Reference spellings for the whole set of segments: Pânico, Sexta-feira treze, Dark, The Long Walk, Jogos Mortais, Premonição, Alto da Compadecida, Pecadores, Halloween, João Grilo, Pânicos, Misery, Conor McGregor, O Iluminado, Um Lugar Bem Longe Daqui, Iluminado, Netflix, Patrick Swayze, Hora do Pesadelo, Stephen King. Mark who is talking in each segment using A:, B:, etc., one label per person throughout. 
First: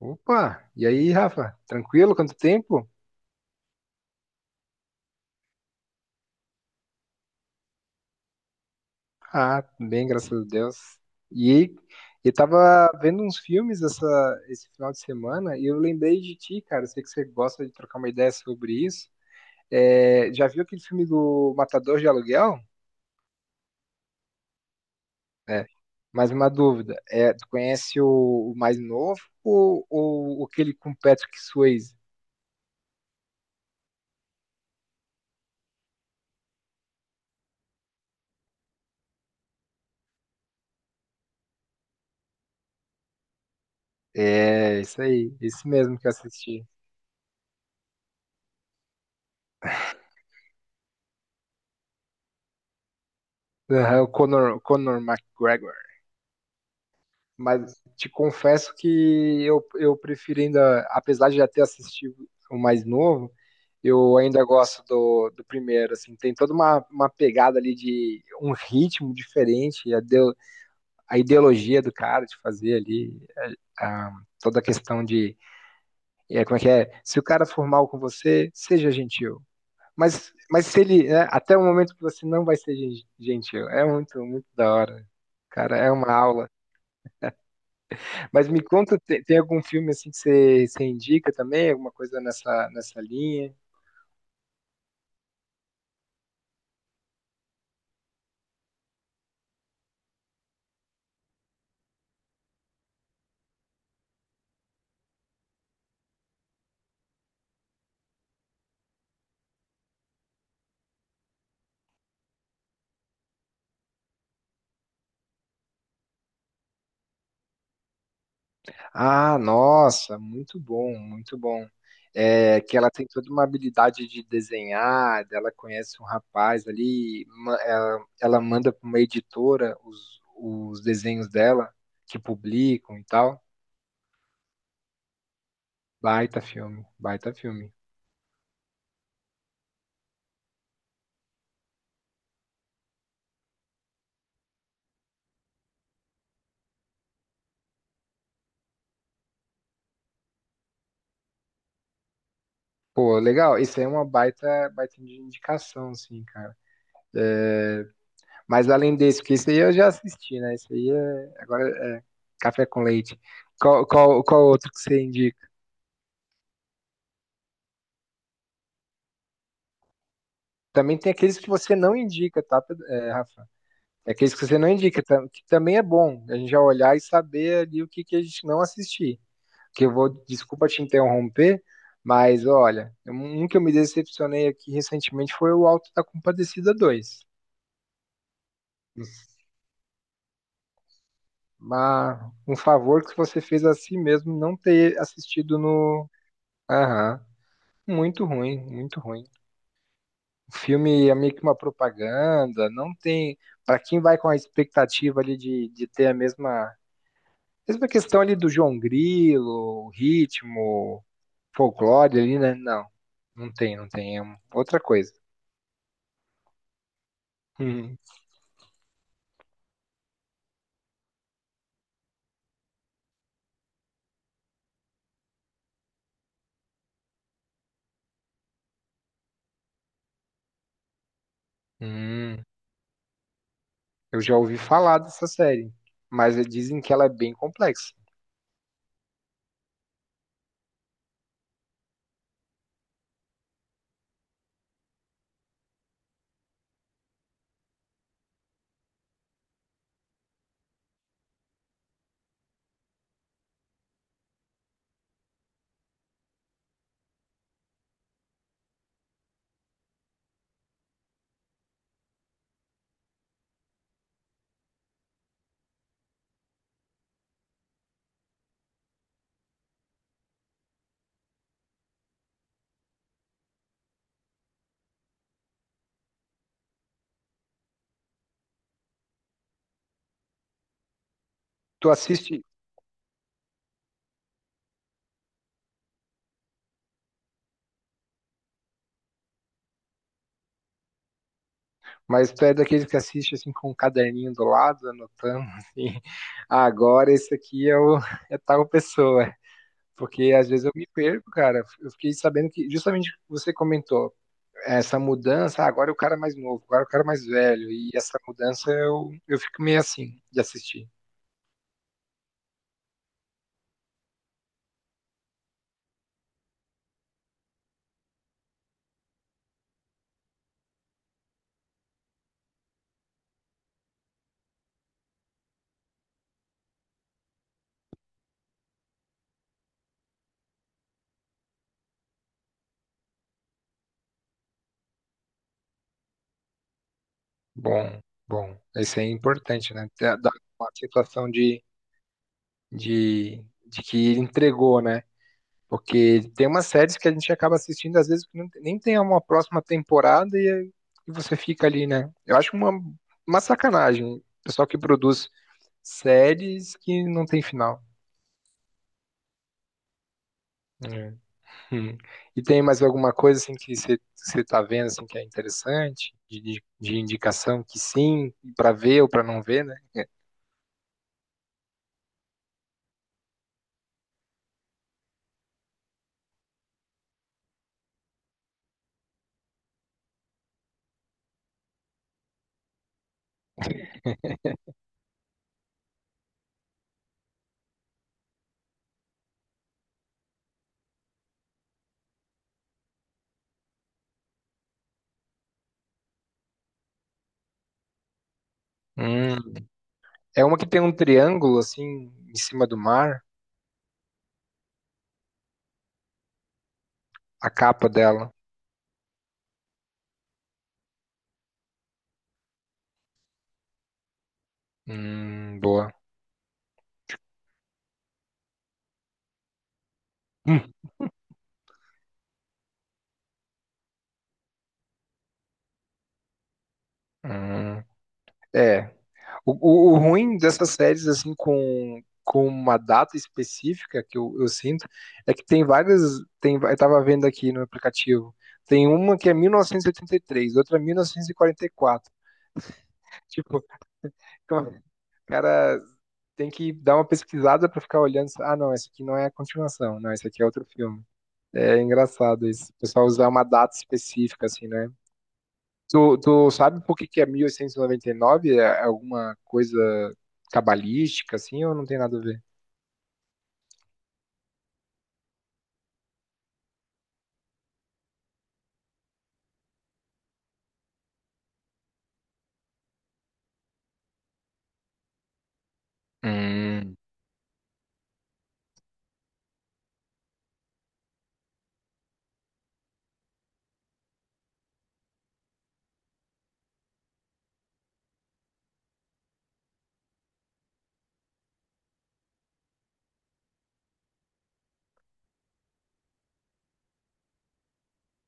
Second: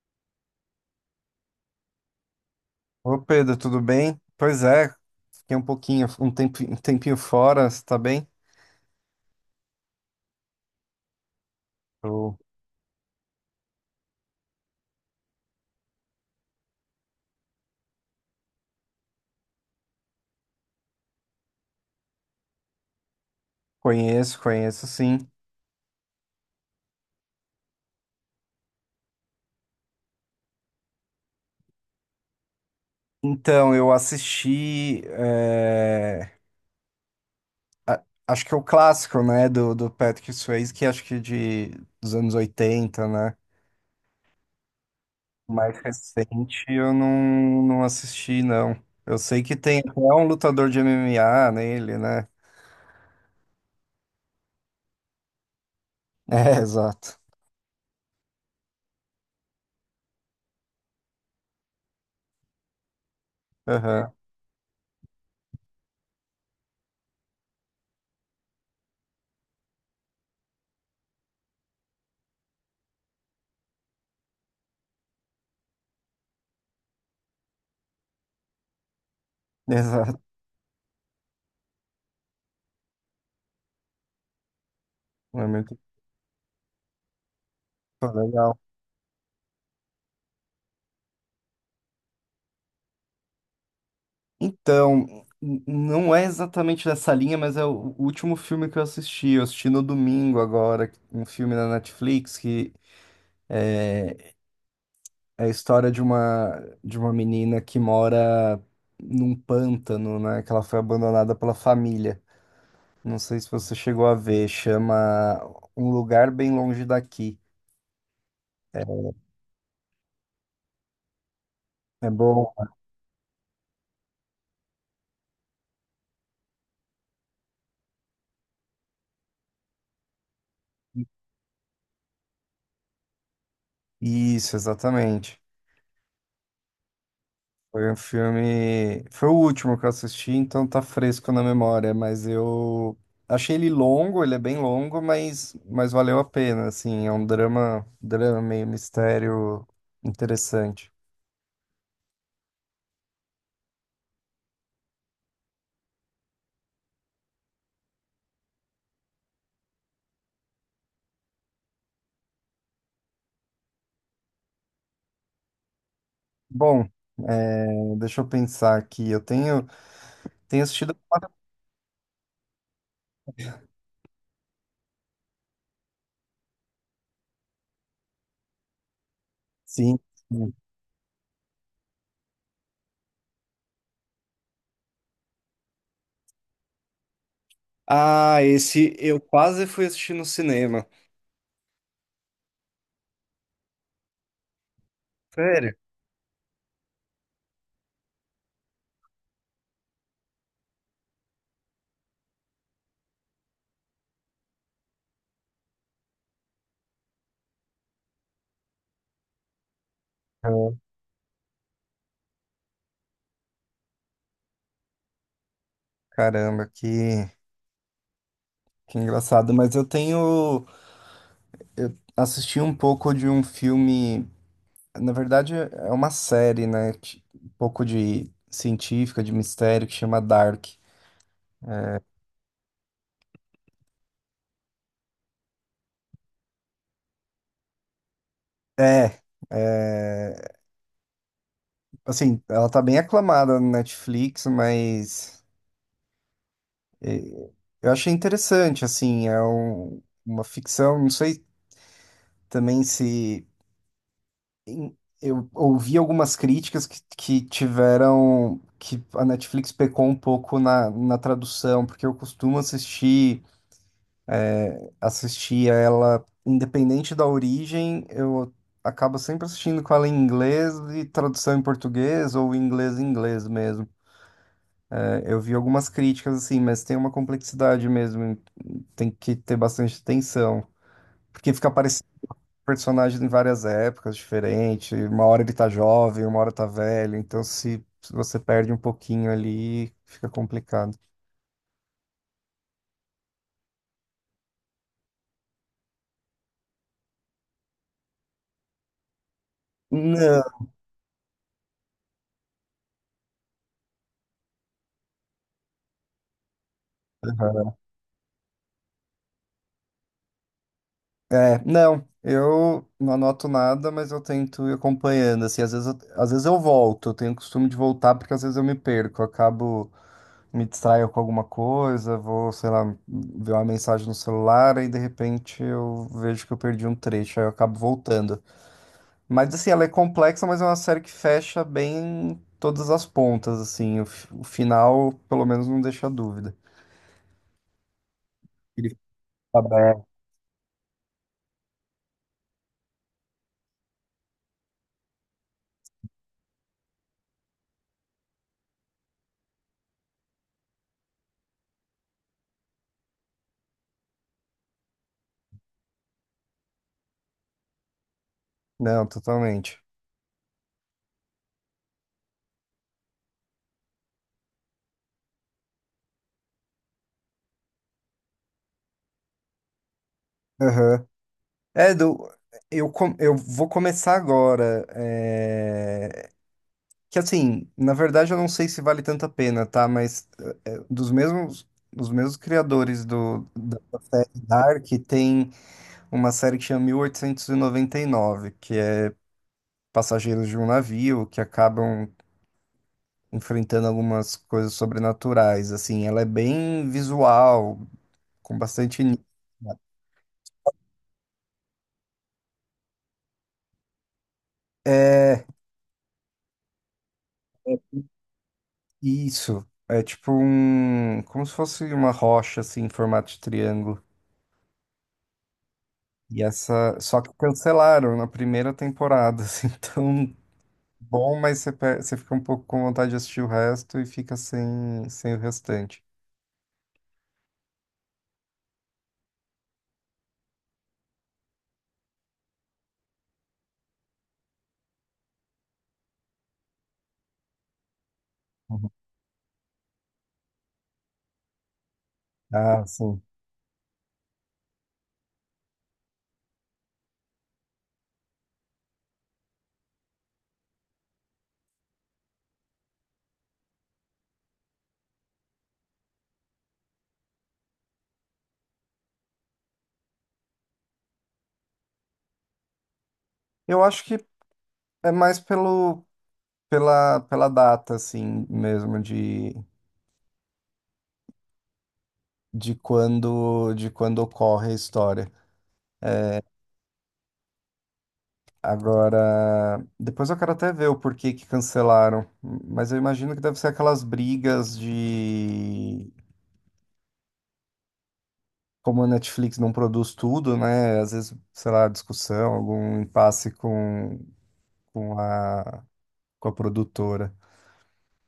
A: Opa! E aí, Rafa? Tranquilo? Quanto tempo?
B: Ô Pedro, tudo bem? Pois é, fiquei um pouquinho, um tempinho fora, você tá bem?
A: Ah, bem, graças a Deus. E aí, eu
B: Eu
A: tava vendo uns filmes esse final de semana e eu lembrei de ti, cara. Eu sei que você gosta de trocar uma ideia sobre isso. É, já viu aquele filme do Matador de Aluguel?
B: Conheço, conheço sim.
A: É. Mais uma dúvida. É, tu conhece o mais novo ou aquele com Patrick Swayze?
B: Então, eu assisti, a- acho que é o clássico, né, do Patrick Swayze, que acho que é dos anos 80, né?
A: É, isso aí, esse
B: Mais
A: mesmo que eu
B: recente
A: assisti.
B: eu não assisti, não. Eu sei que tem até um lutador de MMA nele, né?
A: Aham, o Conor McGregor.
B: É, exato.
A: Mas te confesso que eu prefiro ainda, apesar de já ter assistido o mais novo,
B: Aham,
A: eu ainda gosto do, do primeiro, assim, tem toda uma pegada ali de um ritmo diferente, a, a ideologia do cara de fazer ali, toda a questão de, é, como é que é, se o cara for mal com você, seja gentil,
B: exato.
A: mas se ele, né, até o momento que você não vai ser gentil, é muito, muito da hora,
B: É
A: cara,
B: muito
A: é uma aula. Mas
B: legal.
A: me conta, tem algum filme assim que você indica também? Alguma coisa nessa, nessa linha?
B: Então, não é exatamente nessa linha, mas é o último filme que eu assisti. Eu assisti no domingo agora, um filme na Netflix que é, é a história de uma menina que mora num pântano, né? Que ela foi abandonada pela família. Não sei se você chegou a ver, chama Um Lugar Bem Longe Daqui. É
A: Ah, nossa, muito bom, muito bom.
B: é bom.
A: É, que ela tem toda uma habilidade de desenhar, ela conhece um rapaz ali, ela manda para uma editora os desenhos dela, que publicam e tal.
B: Isso, exatamente.
A: Baita filme, baita filme.
B: Foi um filme. Foi o último que eu assisti, então tá fresco na memória, mas eu achei ele longo, ele é bem longo, mas valeu a pena, assim, é um drama, drama meio mistério interessante.
A: Pô, legal, isso aí é uma baita, baita de indicação, assim, cara. Mas além desse, porque isso aí eu já assisti, né? Isso aí é. Agora Café com leite. Qual outro que você indica?
B: Bom, é, deixa eu pensar aqui. Tenho assistido.
A: Também tem aqueles que você não indica, tá, Rafa? É aqueles que você não indica, que também é bom a gente já olhar e saber ali o que, que a gente não assistir. Que eu
B: Sim.
A: vou,
B: Sim.
A: desculpa te interromper, mas olha, um que eu me decepcionei aqui recentemente foi o Alto da Compadecida dois.
B: Ah, esse eu quase fui assistir no cinema.
A: Mas um favor que você fez a si mesmo não ter assistido
B: Sério?
A: no. Aham. Muito ruim, muito ruim. O filme é meio que uma propaganda, não tem. Para quem vai com a expectativa ali de ter a mesma, mesma questão ali do João Grilo, o
B: É.
A: ritmo, folclore ali, né? Não, não tem, não tem. É outra coisa.
B: Caramba,
A: Hum,
B: que engraçado. Mas eu tenho. Eu assisti um pouco de um filme. Na verdade, é uma série, né? Um pouco de científica, de mistério, que chama Dark.
A: hum. Eu já ouvi falar dessa série, mas dizem que ela é bem complexa.
B: É, é, assim, ela tá bem aclamada no Netflix, mas eu achei interessante, assim, uma ficção, não sei também se em- eu ouvi algumas críticas que tiveram que a Netflix pecou um pouco na tradução, porque eu costumo assistir. Assistia ela, independente da origem, eu acabo sempre assistindo com ela em inglês e tradução em português ou inglês em inglês mesmo. É, eu vi algumas críticas assim, mas tem uma complexidade mesmo, tem que ter bastante atenção, porque fica
A: Tu
B: aparecendo
A: assiste,
B: personagem em várias épocas diferentes, uma hora ele tá jovem, uma hora tá velho, então se você perde um pouquinho ali, fica complicado.
A: mas tu é daqueles que assiste assim com um caderninho do lado, anotando assim. "Ah, agora esse aqui é o é tal pessoa." Porque às
B: Não.
A: vezes eu me perco, cara. Eu fiquei sabendo que, justamente o que você comentou, essa mudança, ah, agora é o cara mais novo, agora é o cara mais velho. E essa mudança eu fico meio assim de assistir.
B: É, não, eu não anoto nada, mas eu tento ir acompanhando, assim, às vezes eu volto, eu tenho o costume de voltar porque às vezes eu me perco, eu acabo, me distraio com alguma coisa, vou, sei lá, ver uma mensagem no celular e de repente eu vejo que eu perdi um trecho, aí eu acabo voltando. Mas, assim, ela é complexa, mas é uma série que fecha bem todas as pontas, assim, o final, pelo menos, não deixa dúvida.
A: Bom, bom.
B: Ele fica
A: Isso é importante, né?
B: aberto.
A: Dar uma sensação de que ele entregou, né? Porque tem umas séries que a gente acaba assistindo, às vezes, que nem tem uma próxima temporada e você fica ali, né? Eu acho uma sacanagem. O pessoal que produz séries que não tem final.
B: Não, totalmente.
A: É. Hum. E tem mais alguma coisa assim que você está vendo assim que é interessante de indicação que sim para ver ou para não ver, né?
B: Aham. É, do, eu, eu vou começar agora. É, que assim, na verdade eu não sei se vale tanto a pena, tá? Mas é, dos mesmos criadores da série Dark, tem uma série que chama 1899 que é passageiros de um navio que acabam enfrentando algumas coisas sobrenaturais. Assim, ela é bem visual, com bastante.
A: Hum. É uma que tem um triângulo assim em cima do mar,
B: É,
A: a capa dela.
B: isso. É tipo um. Como se fosse uma rocha, assim, em formato de triângulo.
A: Boa.
B: E essa. Só que cancelaram na primeira temporada, assim. Então,
A: Hum.
B: bom, mas você fica um pouco com vontade de assistir o resto e fica sem, sem o restante.
A: Hum. É. O ruim dessas séries assim com uma data específica que eu sinto é que tem várias tem eu tava vendo aqui no aplicativo tem
B: Uhum.
A: uma que é 1983 outra 1944.
B: Ah, sim.
A: Tipo, co- cara, tem que dar uma pesquisada pra ficar olhando. Ah, não, esse aqui não é a continuação. Não, esse aqui é outro filme. É engraçado isso. O pessoal usar uma data específica, assim, né? Tu, tu sabe por que que é 1899? É alguma coisa cabalística, assim, ou não tem nada a ver?
B: Eu acho que é mais pela data, assim, mesmo, de quando ocorre a história.
A: Hum,
B: Agora, depois eu quero até ver o porquê que cancelaram, mas eu imagino que deve ser aquelas brigas de como a Netflix não produz tudo, né? Às vezes, sei lá, discussão, algum impasse com a, com a produtora.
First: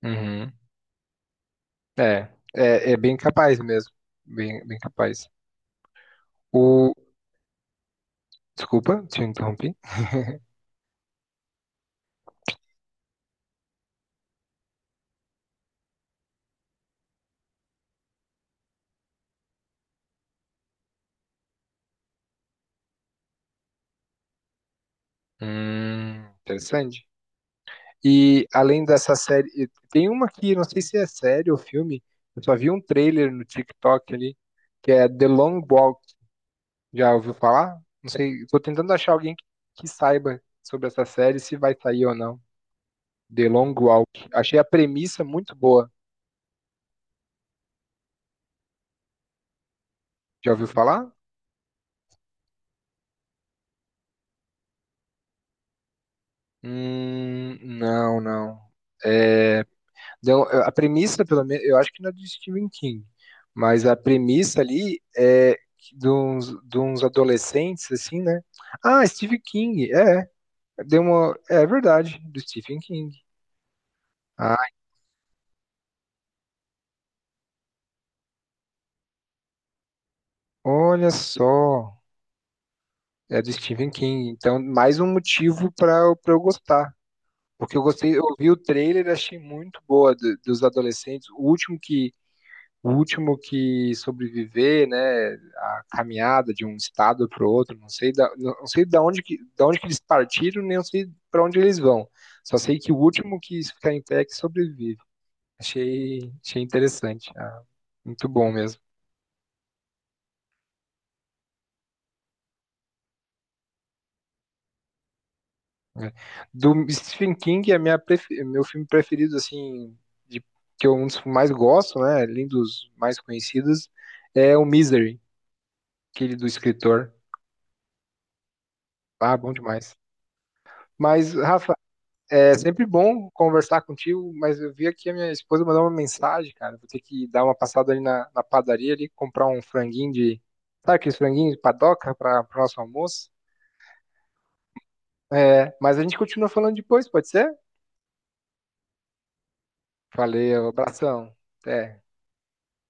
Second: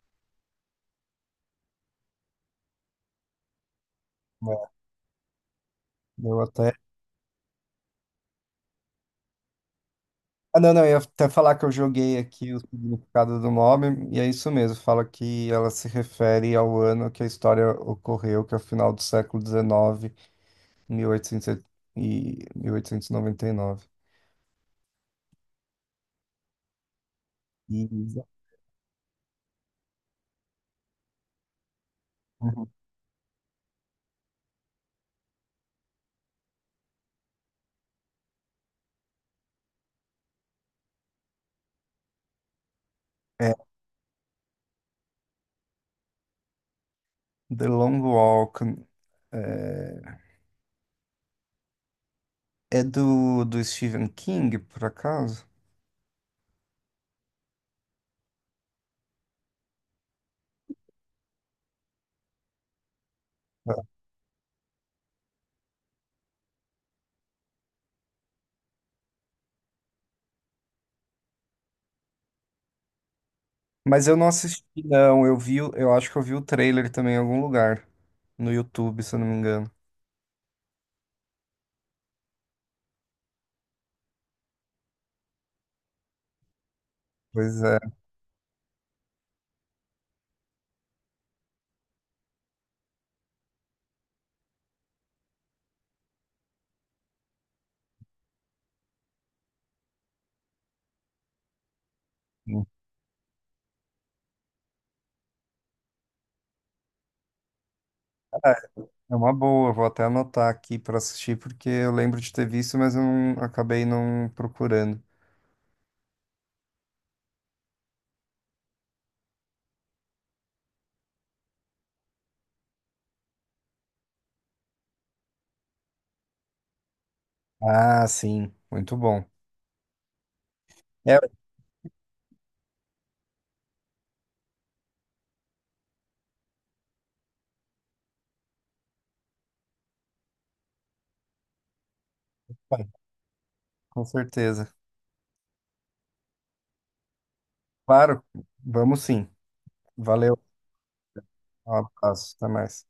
A: uhum. É, é, é bem capaz mesmo.
B: Né,
A: Bem, bem capaz.
B: eu até.
A: O... Desculpa, te interrompi.
B: Ah, não, não, eu ia até falar que eu joguei aqui o significado do nome, e é isso mesmo, fala que ela se refere ao ano que a história ocorreu, que é o final do século dezenove, mil oitocentos 1899
A: Interessante.
B: Isa.
A: E além dessa série, tem uma que não sei se é série ou filme, eu só
B: Uhum.
A: vi um trailer no TikTok ali, que é The Long Walk. Já ouviu falar? Não sei, tô tentando achar alguém que saiba sobre essa série, se vai sair ou não. The
B: É,
A: Long Walk. Achei a premissa muito boa.
B: The Long Walk. É,
A: Já ouviu falar?
B: é do Stephen King, por acaso?
A: Não, não. É, então, a premissa, pelo menos, eu acho que não é do Stephen King,
B: É.
A: mas a premissa ali é que de uns adolescentes, assim, né? Ah, Stephen King, é, deu uma, é é verdade, do Stephen King.
B: Mas eu não
A: Ah,
B: assisti, não. Eu vi, eu acho que eu vi o trailer também em algum lugar. No YouTube, se eu não me engano.
A: olha só, é do Stephen King, então mais um motivo para eu pra eu gostar.
B: Pois
A: Porque
B: é.
A: eu gostei, eu vi o trailer, e achei muito boa dos adolescentes. O último que sobreviver, né, a caminhada de um estado para o outro, não sei da, não sei da onde que eles partiram, nem eu sei para onde eles vão. Só sei que o último que ficar em pé é que sobrevive. Achei, achei interessante. Ah, muito bom
B: Ah,
A: mesmo.
B: é uma boa, vou até anotar aqui para assistir, porque eu lembro de ter visto, mas eu não, acabei não procurando.
A: Né. Do Stephen King é minha meu filme preferido assim, de, que eu um dos que mais gosto, né, além dos mais conhecidos, é o Misery, aquele do escritor.
B: Ah, sim, muito bom.
A: Ah, bom demais.
B: É,
A: Mas, Rafa, é sempre bom conversar contigo, mas eu vi aqui a minha esposa mandou uma mensagem, cara. Vou ter que dar uma passada ali na, na padaria ali, comprar um franguinho de. Sabe aqueles franguinhos de padoca para o nosso almoço?
B: com certeza.
A: É, mas a gente continua falando depois, pode ser?
B: Claro, vamos sim. Valeu,
A: Valeu, abração.
B: um
A: Até.
B: abraço, até mais.